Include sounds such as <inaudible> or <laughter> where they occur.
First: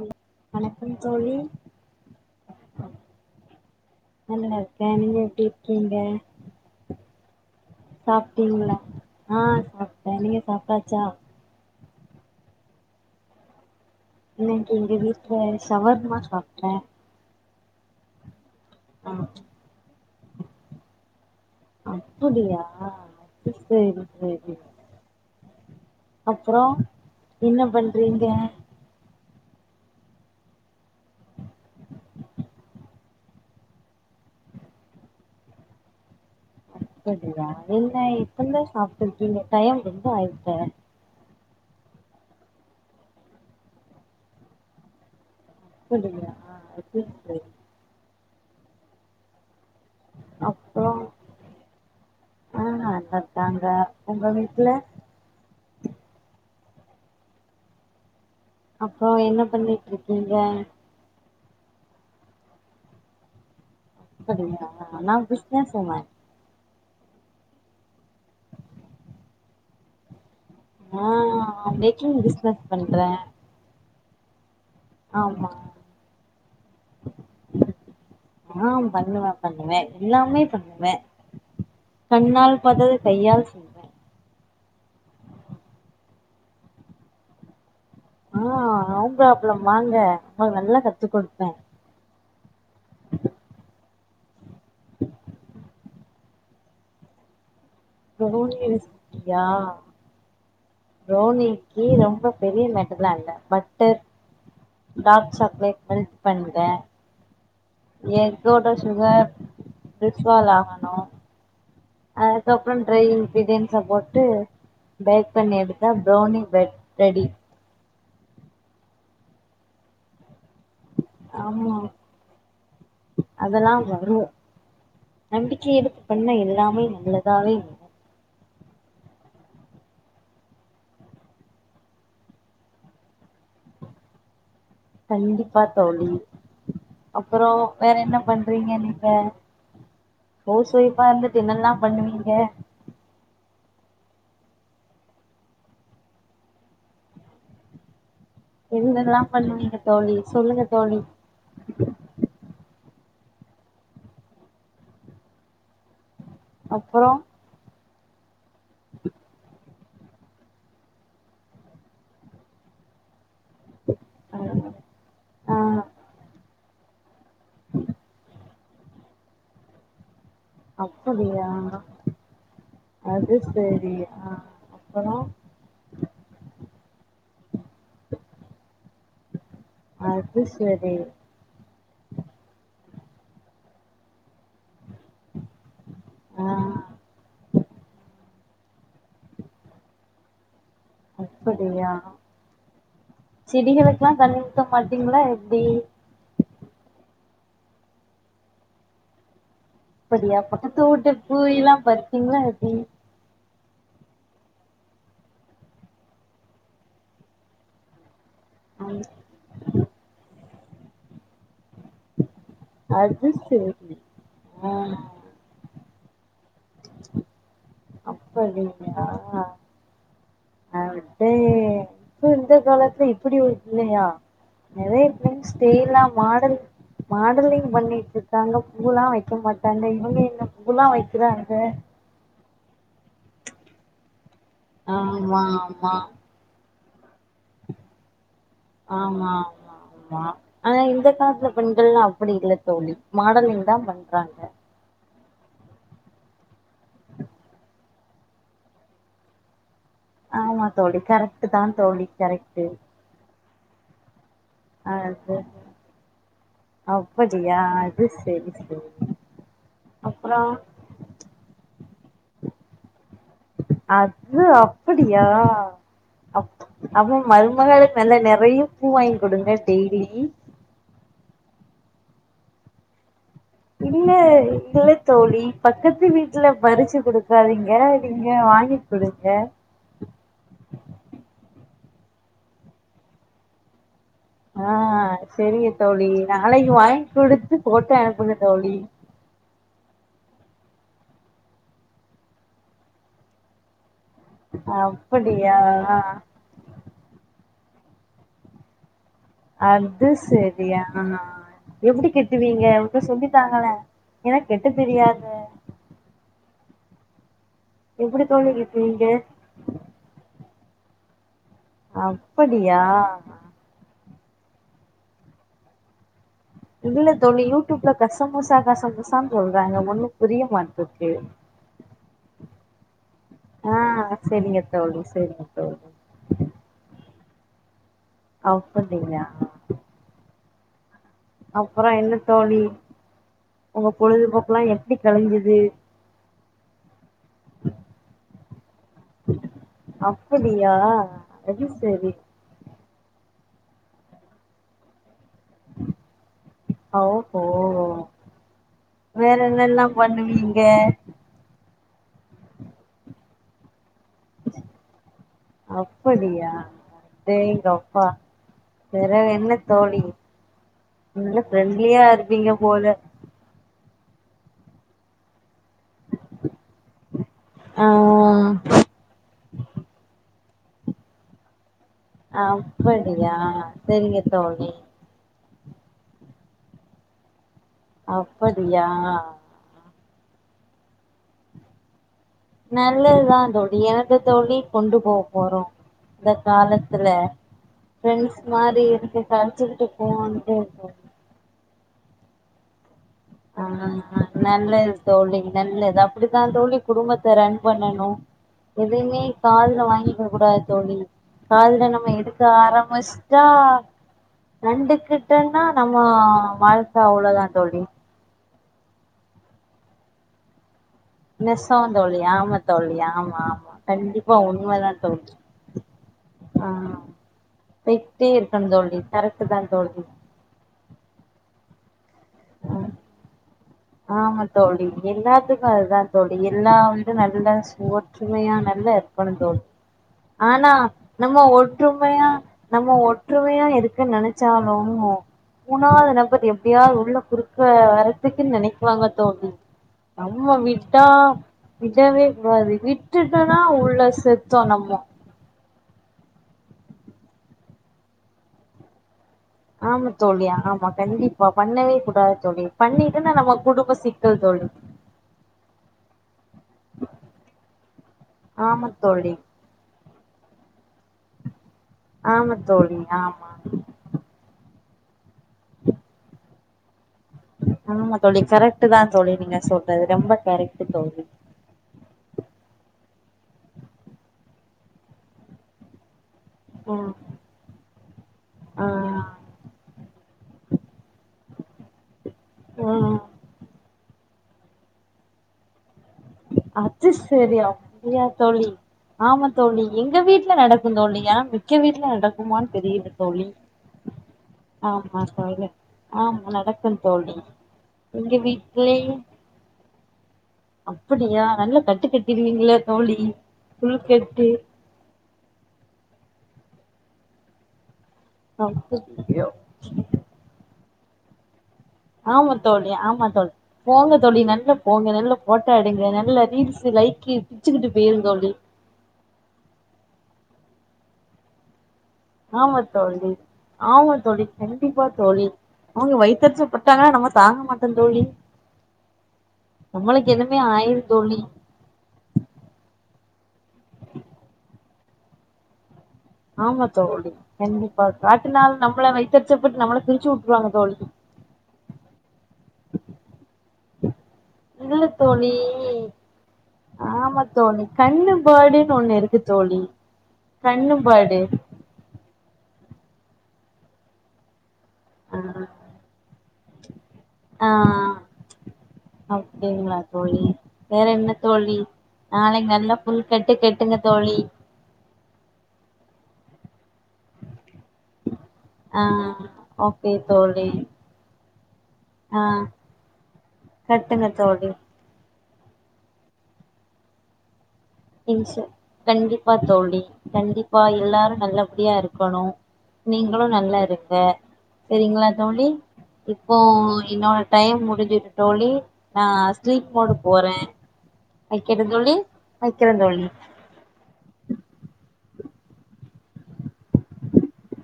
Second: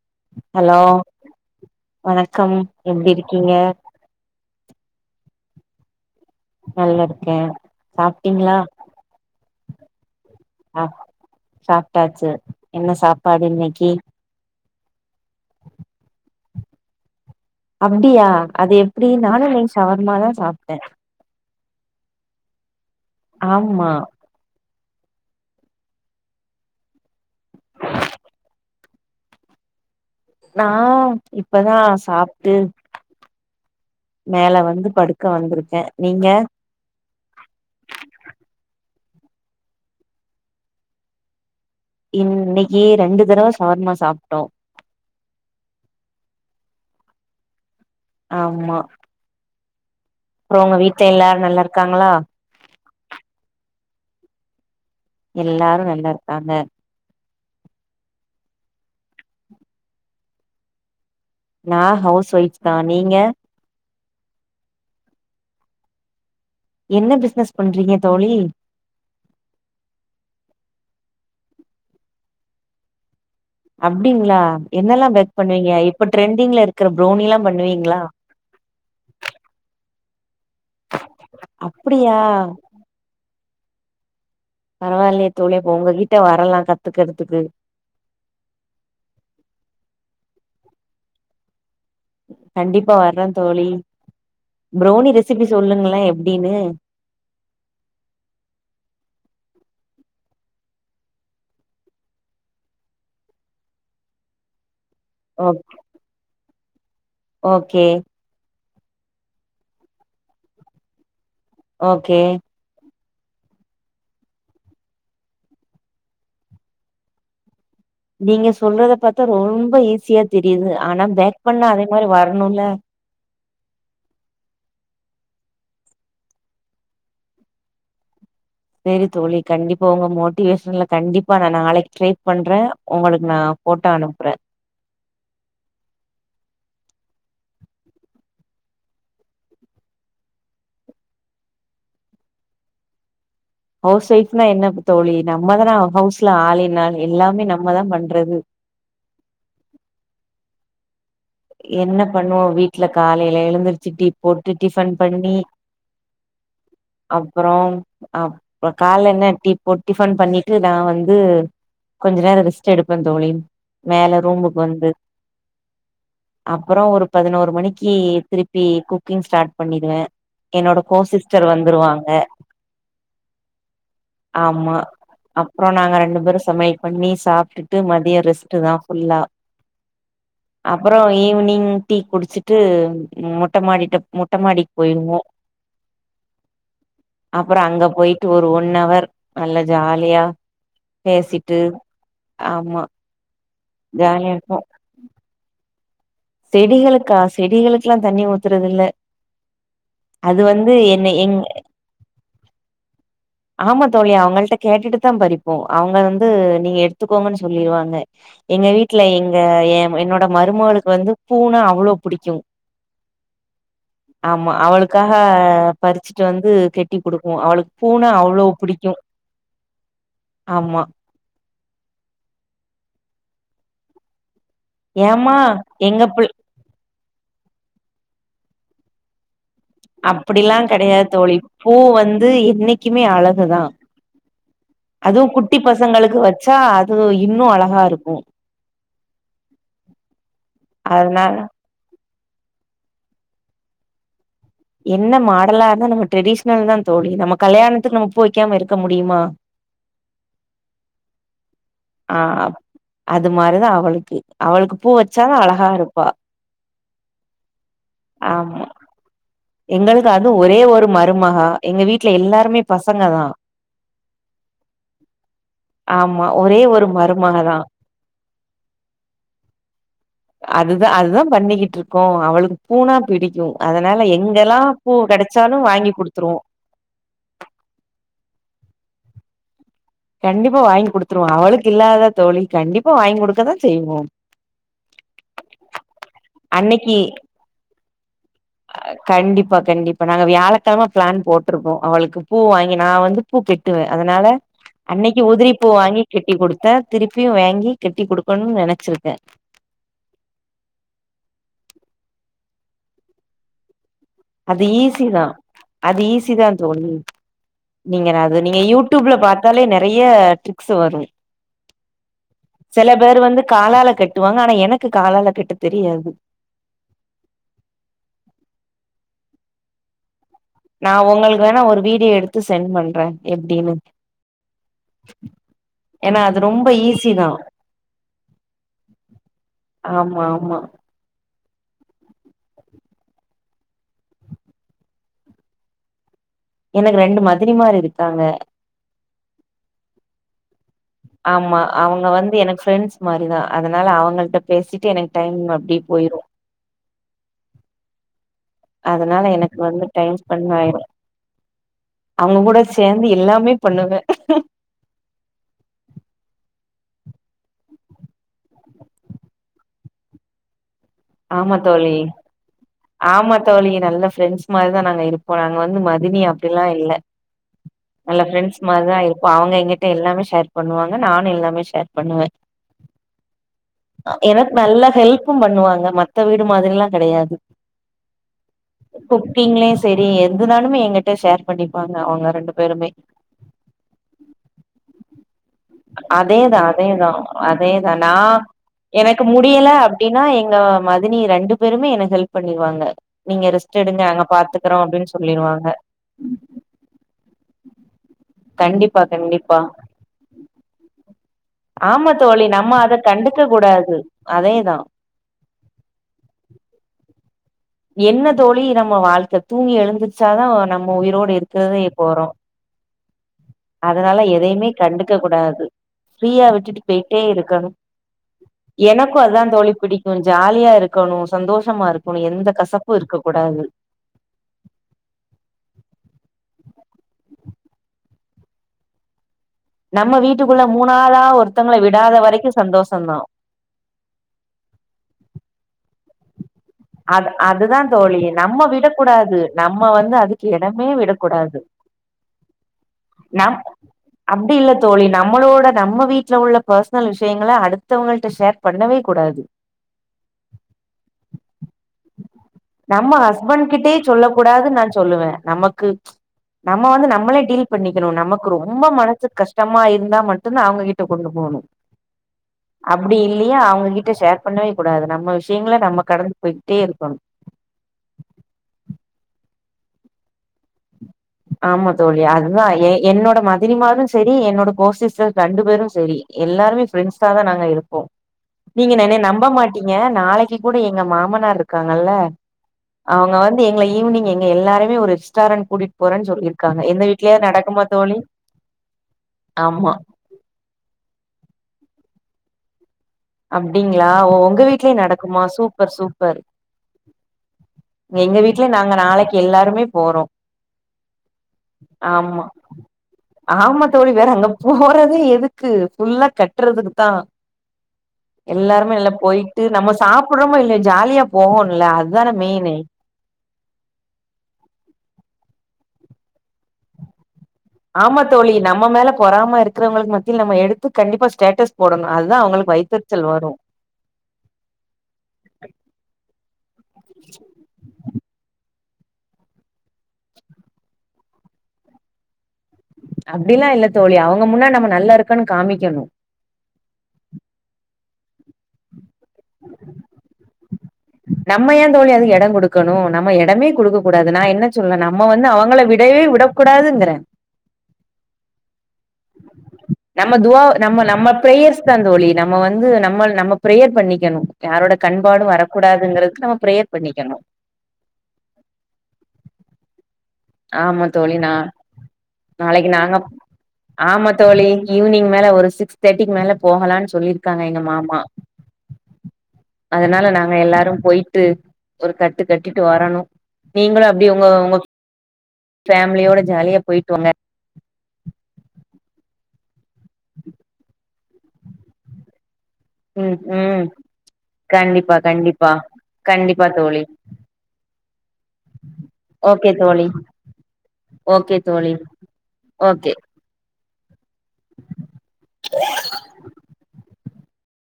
ல்ல ஹலோ வணக்கம் தோழி வணக்கம் எப்டி இருக்கீங்க நல்லாடா இருக்க நீங்க எப்டி இங்க நல்ல இருக்கே சாப்ட்டீங்களா சாப்டீங்ள ஆ அப் தனியா சாப்டாச்சா டாச்சு என்ன சாப்பாடு இன்னைக்கி எங்க வீட்ல சவர்மா சாப்டே அப்டியா அது எப்டி நானு இனைக் ஷவர்மாதா சாப்டே புடியா பு செரி செரி அப்றோ என்ன பண்றீங்க நா இப்பதா சாப்ட்டு மேல வந்து படுக்க வந்த்ருக்கே நீங்க அப்படியா இல்ல இப்ப தா சாப்டுருகீங்க டயம் ரொம்ப ஆயிட்டே இன்னைக்கி ரெண்டு தடவ ஷவர்மா சாப்டோ அப்புடியா அப்ப செரி ஆமா அப்றோ உங்க வீட்ல எல்லாரு நல்லாருக்காங்ளா ஆ நல்லா இருக்காங்க உங்க வீட்ல எல்லாரு நல்லாருக்காங்க அப்றோ என்ன பண்ணிட்ருக்கீங்க நா ஹவுஸ் ஒய்ஃப் தா நீங்க அப்படியா நா பிஸ்னஸுங்க என்ன பிஸ்னஸ் பண்றீங்க தோழி ஆ பேக்கிங் பிஸ்னஸ் பண்ற அப்டிங்ளா என்னெல்லா பேக் பண்ணுவீங்க இப்ப ட்ரெண்டிங்ல இருக்ற ப்ரோனில்லா பண்ணுவீங்ளா ஆ பண்ணுவே பண்ணுவே எல்லாமே வே கண்ணால் பாத்தது கையால் செய்வே பரவால்லையே தோழி அப்ப உங்ககிட்ட வரலா கத்துக்றதுக்கு ஆ வாங்க அப்ளம் வாங்க நா நல்லா கத்து குடுப்பே கண்டிப்பா வர்றே தோழி ப்ரௌனி ரெசிபி சொல்லுங்களே எப்டின்னு ப்ரௌனி ரெசிபியா ப்ரௌனிக்கு ரொம்ப பெரிய மேட்டர்லால்ல butter dark okay chocolate melt பண்ணி க ஓகே எக்கோடஷ் சுகர் டிஸ்வால் ஆகணூ ஓகே ட்ரை இன்க்ரிடியன்ஸ போட்டு பேக் பண்ணி எடுத்தா ப்ரௌனி பெட் ரெடி நீங்க சொல்றத பாத்தா ரொம்ப ஈஸியா தெரியுது ஆனா பேக் பண்ணா ஆமா அதே மாரி வரணூல அதெல்லா வரூ நம்பிக்கை எடுத்து பண்ண எல்லாமே நல்லதாவே வரூ செரி தோழி கண்டிப்பா உங்க மோட்டிவேஷன்ல கண்டிப்பா நா நாளைக்கு ட்ரை பண்றே உங்களுக்கு நா போட்டோ அனுப்புறே கண்டிப்பா தோழி அப்றோ வேறென்ன பண்றீங்க நீங்க ஹவுஸ் ஒய்ஃபா இருந்துட்டு என்னல்லா பண்ணுவீங்க ஹவுஸ் ஒய்ஃப்னா என்ன தோழி நம்மதான ஹவுஸ்ல ஆல் இன் ஆல் ல்லாமே நம்ம தா பண்றது என்னன்லா பண்ணுவீங்க தோழி சொல்லுங்க தோழி ட்ல காலையில எழுந்துருச்சு டீ போட்டு டிஃபன் பண்ணி அப்புறோ அப்றோ அப்ப கால்ல என்ன டீ போட் டிஃபன் பண்ணிட்டு நா வந்து கொஞ்ச நேரோ ரெஸ்ட் எடுப்பே தோழி மேல ரூம்புக் வந்து ஆ அப்பறோ ஒரு பதினோரு மணிக்கு திருப் பி குக்கிங் ஸ்டார்ட் பண்ணிடுவே என்னோட கோசிஸ்டர் அப்படியா வந்துருவாங்க அது சரி ஆ ஆமா அப்புறோ அப்பறோ நாங்க ரெண்டு பேரு சமையல் பண்ணி சாப்ட்டுட்டு மதியோ ரெஸ்ட தா ஃபுல்லா அது ஸ் அப்றோ ஈவினிங் டீ குடிச்சிட்டு ம் மொட்ட மாடிட்ட மொட்ட மாடி போய்ருவோ ஆ அப்பறோ அங்க போய்ட்டு ஒரு ஒ ன்னவர் நல்ல ஜாலியா பேசிட்டு ஆமா செடிகளுக்லா ஜாலியா தண்ணி இருக்கு ஊத்த மாட்டீங்களா எப்டி செடிகளுக்கா செடிகளுக்லா தண்ணி ஊத்தறதில்ல அப்படியா பக்கத்து ஊட்டு பூயில்லா பறிப்பீங்களா எப்டி ஆமா தோழி அவங்கள்ட்ட கேட்டுட்டு தா பறிப்போ அவங்க வந்து நீங்க எடுத்துக்கோங்கன் சொல்லிருவாங்க எங்க வீட்ல ம் எங்க ஏ என்னோட ம ருமகளுக்கு வந்து பூன்னா அவ் ளோ புடிக்கு அது செரி ஆமா ஆ அவளுக்காக பறிச்சிட்டு வந்து கெட்டி குடுக்ணு அவளுக் அப்படிங்களா ஆமா அடே இப்ப இந்த காலத்துல இப்படி ஒரு பிள்ளயா நெறையா ஏமா பிள்ளைங் ஸ்டைலா எங்க பிள் மாடல் மாடலிங் பண்ணிட்ருக்காங்க பூல்லா வெக்க மாட் அப்படில்லா கெடையாது தோழி பூ வந்து என்னைக்குமே அழ குதா அதுவு ஆமா குட்டி ஆமா பசங்களுக்கு வச்சா <unintelligible> அழகா இருக்கு ஆமா ஆமா ஆமா ஆனா இந்த அதனால காலத்துல பெண்கள்லா அப்படி இல்ல தோழி மாடலிங் தா பண்றாங்க என்ன மாடலா இருந்தா நம்ம ட்ரெடிஷனல் தா தோழி நம்ம கல்யாணத்துக்கு நம்மப் பூ வெக்காம இருக்க முடியுமா ஆமா தோழி கரக்ட் தா தோழி ஆ கரெக்டு அது மாரிதா அவளுக்கு அவளுக்கு பூ வச்சாலும் அழகா இருப்பா அப்படியா அது செரி ஆமா செரி எங்களுக்கு அது அப்றோ ஒரே ஒரு மருமக எங்க வீட்டுல எல்லாருமே பசங்க தா அது அப்படியா ஆமா அப் ஒரே ஒரு அதுவு மருமக தா மருமகளுக்கு நல்லா நெறைய பூ வாங்கி கொடுங்க டெய்லி அதுதா அதுதா பண்ணிக்கிட்ருக்கோ அவளுக்கு பூ னா பிடிக் அதனால இல்ல எங்கெல்லா இது தோழி கெடச்சாலு வாங்கி பக்கத்து குடுத்துருவோ வீட்டுல பறிச்சு குடுக்காதீங்க நீங்க வாங்கி் குடுங்க கண்டிப்பா வாங்கி கொடுத்துருவோம் அவளுக்கு இல்லாத தோழி கண்டிப்பா வாங்கி கொடுக்க தா செய்வோ ஆஹ் சரி தோழி நாளைக்கு வாங்கி அன்னைக்கு கொடுத்து போட்டோ அனுப் கண்டிப்பா கண்டிப்பா நாங்க வியாழ பத்தமா பிளான் போட்டிருக்கோ அவளுக்கு பூ வாங்கி நா வந்து பூ கெட்டுவே அதனால அன்னைக்கு உதிரி அப்படியா பூ வாங்கி கெட்டி கொடுத்தே திருப்பியு வாங்கி கட்டி கொடுக்கணும்னு நெனைச்சிருக்கே அது சரி ஆஹ் எப்படி கெட்டுவீங்க வந்து சொல்லி தாங்களே எனக்கு அது கெட்ட ஈசி தா தெரியாது அது ஈசி தான் தோழி நீங்க எப்டி அது தோழி நீங்க கெட்டுவீங்க யூடியூப்ல பாத்தாலே நெறைய ட்ரிப் ஆச வரு அப்படியா செல பேரு வந்து காலால கட் கட்டுவாங்க ஆனா எனக்கு காலால கட்ட தெரியாது இல்ல தோழி யூடியூப்ல கசமோசா கசமோசான்னு சொல்றாங்க ஒன்னு நா உங்களுக்கு வேணா ஒரு வீடியோ எடுத்துஸ் செண்ட் பண்ற எப்டின்னு ஆ செரிங்க தோழி செரிங்க தோழி ஏன்னா அது ரொம்ப ஈஸி தா அப்படியா ஆமா ஆமா அப்பறம் என்ன தோழி உங்க பொழுதுபோக்கு எல்லா எப்படி கழிஞ்சிது எனக்கு ரெண்டு மதினி மார் இருக்காங்க அப்படி ஆமா அவங்க வந்து எனக்கு ஃப்ரெண்ட்ஸ் மாரிதா அதனால அவங்கள்ட பேசிட்டு எனக்கு டைம் அப்டி போயிரும் ஓஹோ அதனால வேற எனக்கு வந்து என்னல்லா டைம் ஸ்பெண்ட் பண்ணுவீங்க? ஆயிரு அவங்க கூட சேர்ந்து எல்லாமே பண்ணுவே அப்படியா அடேங்கப்பா பெறகு என்ன தோழி நல்ல ஆமா தோழி, ஃப்ரெண்ட்லியா இருப்பீங்க போல ஆமா தோழி நல்ல ப்ரெண்ட்ஸ் மாரி தான் நாங்க இருப்போங் ஆ நாங் வந்து மதினி அப்டிலாம் இல்ல, ஆ நல்ல ப்ரெண்ட்ஸ் மாரி தான் இருப்போம் அவங்க எங்கிட்ட எல்லாமே ஷேர் பண்ணுவாங்க நானும் எல்லாமே ஷேர் பண்ணுவே ஆ ஹ் சரிங்க தோழி க்கும் பண்ணுவாங்க மத்த வீடு மாதிரிலாம் கிடையாது அப்படியா ஆ எதுனாலுமே எங்கிட்ட ஷேர் பண்ணிப்பாங்க அவங்க ரெண்டு பேருமே நல்லதுதான் தோழி என்னத்த தோழி கொண்டு போ போறோம் இந்த அதேதா காலத்துல அதேதா அதேதா நா பிரெண்ட்ஸ் மாரி இருந்து எனக்கு முடியல கழிச்சுட்டு போ அப்டின்னா எங்க வே மதினி ரெண்டு பேருமே எனக்கு ஹெல்ப் பண்ணிருவாங்க நீங்க ஆ ரெஸ்ட் எடுங்க நாங்க பாத்துக்குறோ நல்லது அப்டின்னு தோழி சொல்லிருவாங்க நல்லது அப்படித்தான் தோழி குடும்பத்த ரன் பண்ணணும் கண்டிப்பா எதையுமே கண்டிப்பா காதுல வாங்கிக்க கூடாது தோழி காதுல நம்ம ஆமா எடுக்க தோழி நம்ம அத கண்டுக்க ஆரம்பிச்சிட்டா கூடாது அதேதா நண்டுக்கிட்டேன்னா நம்ம வாழ்க்கை அவ்ளோதான் என்ன தோழி நம்ம வாழ்க்கை தூங்கி எழுந்தர்ச்சா தான் நம் நம்ம உயிரோடு நெசோ இருக்கறதே தோழி போறோம் ஆமா தோழி ஆமா ஆமா அதனால கண்டிப்பா எதையுமே உண்மதா கண்டுக்க தோழி கூடாது ஃப்ரீயா ஆ விட்டுட்டு போயிட்டே இருக்கணும் போய்கிட்டே இருக்கணு தோழி எனக்கும் கரெக்ட்டு அதுதான் தா தோழி புடிக்கும் ஜாலியா இருக்கணும் சந்தோஷமா இருக் உன்ன எந்த கசப்பு இருக்க கூடாது ஆமா தோழி எல்லாத்துக்கும் அதுதான் தோழி எல்லா வீடும் நல்ல ஒற்றுமயா நல்ல இருகணும் தோழி நம்ம வீட்டுக்குள்ள ஆனா மூணாளா நம்ம ஒருத்தங்கள விடாத ஒற்றுமையா வரைக்கு நம்ம சந்தோஷந்தா ஒற்றுமையா இருக்க நெனச்சாலும் உனாதுன சரிய எப்படியாது உள்ள குறுக்க வரத்துக்குன்னு நினைக் கூடாது நம்ம வந்து அதுக்கு இடமே விடக்கூடாது விடவே கூடாது ந விட்டுட்டோனா உள்ள அப்படி செத்தோ இல்ல நம்மோ தோழி நம்மளோட நம்ம வீட்ல உள்ள பர்சனல் விஷயங்கள அடுத்தவங்கள்ட ஷேர் பண்ணவே கூடாது ஆமா தோழி ஆமா கண்டிப் நம்ம ஹஸ்பண்ட் கிட்டே குடும்ப சொல்ல சிக்கல் தோழி கூடாதுன்னு நான் சொல்லுவேன் நமக்கு நம்ம வந்து நம்மளே டீல் பண்ணிக்கணும் நமக்கு ரொம்ப ஆமா மனசு தோழி கஷ்டமா இருந்தா மட் டும் தான் அவங்க கிட்ட கொண்டு போணும் ஆமா தோழி அப்படி ஆமா இல்லயா அவங்ககிட்ட ஷேர் பண்ணவே கூடாது நம்ம விஷ யங்களா நம்ம கடந் போயிட்டே இருக்கணு ஆமா தோழி கரெக்ட்டு தான் தோழி நீங்க சொல்றது ரொம்ப கரெக்ட்டு தோழி ஆமா தோழி அதுதான் என்னோட மதனி மாரு செரி என்னோட கோ சிஸ்டர் ரெண்டு பேரு செரி எல்லாருமே ம் ஃப்ரெண்ட்ஸா தான் நாங்க இருப்போம் ஆ நீங்க எனய நம்ப மாட்டீங்க நாளைக்கு கூட எங்க மாமனாருக்கு இருக்காங்கல்ல ம் அவுங்க வந்து எங்கள ஈவினிங் எ எல்லாருமே ஒரு ரெஸ்டாரண்ட் கூட்டிட்டு போறே அது செரி அப்டிய தோழி ஆமா தோழி எங்க வீட்ல நடக்கூ தோழி ஏன்னா மிக்க வீட்டுல நடக்கு மான்னு தெரியல தோழி அப்டிங்களா உங்க வீட்லயே ஆமா நடக்குமா தோழி சூப்பர் சூப்பர் ஆமா நடக்கு தோழி எங்க வீட்ல நாங்க நாளைக்கு எல்லாருமே போறோ அப்படியா நல்லா கட்டு ஆமா கட்டிருவீங்களா தோழி ஆமா தோழி வேற உள்கட்டு அங்க போறதே எதுக்கு ஃபுல்லா கட்டுறதுக்கு தான் எல்லாருமே நல்ல அப்படியோ போயிட்டு நம்ம சாப்பிடறோமோ இ ஜாலியா போ ஆமா தோழி ஆமா தோழி போங்க தோழி நல்ல போங்க நல்ல போட் காடிங்க நல்ல ரீல்ஸு லைக்கி ஆமா தோழி நம்ம மேல பொறாமருக்றவுங்ளுக்கு மத்தில நம்ம எடு து கண்டிப்பா ஸ்டேட்டஸ் போடணு அதுதா அவங்களுக்கு ஆமா வைத்தெரிச்சல் தோழி வரு ஆமா தோழி கண்டிப்பா தோழி அவுங்க வைத்தெருச்சல் பட்டாங்கனா நம்ம தாங்க மாட்டோ தோழி நம்மளுக்கு என்னமே ஆயிரு தோழி அப்டிலா இல்ல தோழி அவுங்க முன்னாடி நம்ம நல்லாருக்கனு காமிக்கணு ஆமா தோழி கண்டிப்பா காட்டுனா நம்மள வைத்தெருச்ச பட்டு நம்மள பிருச்சுட்ருவாங்க தோழி நம்ம கொழுக்கப்பட் டாது நா என்ன சொல்லனா இல்ல நம்ம வந்து தோழி அவுங்கள விடவே விடக்கூடாதுங்றே ஆமா தோழி கண்ணுபாடுன்னு ஒண்ணு இருக்கு தோழி நம்ம துவா நம்ம நம்ம கண்ணுபாடு பிரேயர்ஸ் தா தோழி நம்ம வந் து நம்மல் நம்ம பிரேயர் பண்ணிகணு யாரோட கண்பாடு வரக்கூடாதுங்றக்கு நம்ம பிரேயர் பண்ணிகனு ஆஹ் அப்டிங்ளா ஆமா தோழி நா நாளைக்கு நாளைக் நல்லா நாங்க புல் கட்டு கட்டுங்க ஆமா தோழி ஈவினிங் மேல ஒரு சிக்ஸ் தே டிக்கு மேல போகலான்ச் சொல்லிருக்காங்க எங்க மாமா ஆ ஓகே அதனால நாங்க தோழி எல்லாரு போய்ட்டு ஒரு கட்டு ஆ கட்டிட்டு வரணு நீங்களு கட்டுங்க அப்டியே உங்க தோழி உங்க ஃபேமிலியோட ஜாலியா போய்ட்டுவாங்க ம் சர் கண்டிபா தோழி கண்டிப்பா எல்லாரு நல்லப்டியாருக்குணு ம் நீங்களு ம் நல்லாருங்க கண்டிப்பா செரிங்ளா தோழி கண்டிப்பா இப்போ கண்டிப்பா தோழி என்னோட டைம் முடுஞ்சுது தோழி நா ஓகே ஸ்லீப் தோழி மோடுக் போறே ஐ ஓகே தோழி <unintelligible> <inaudible> <inaudible> வைக்கிரந் ஓகே தோழி <inaudible>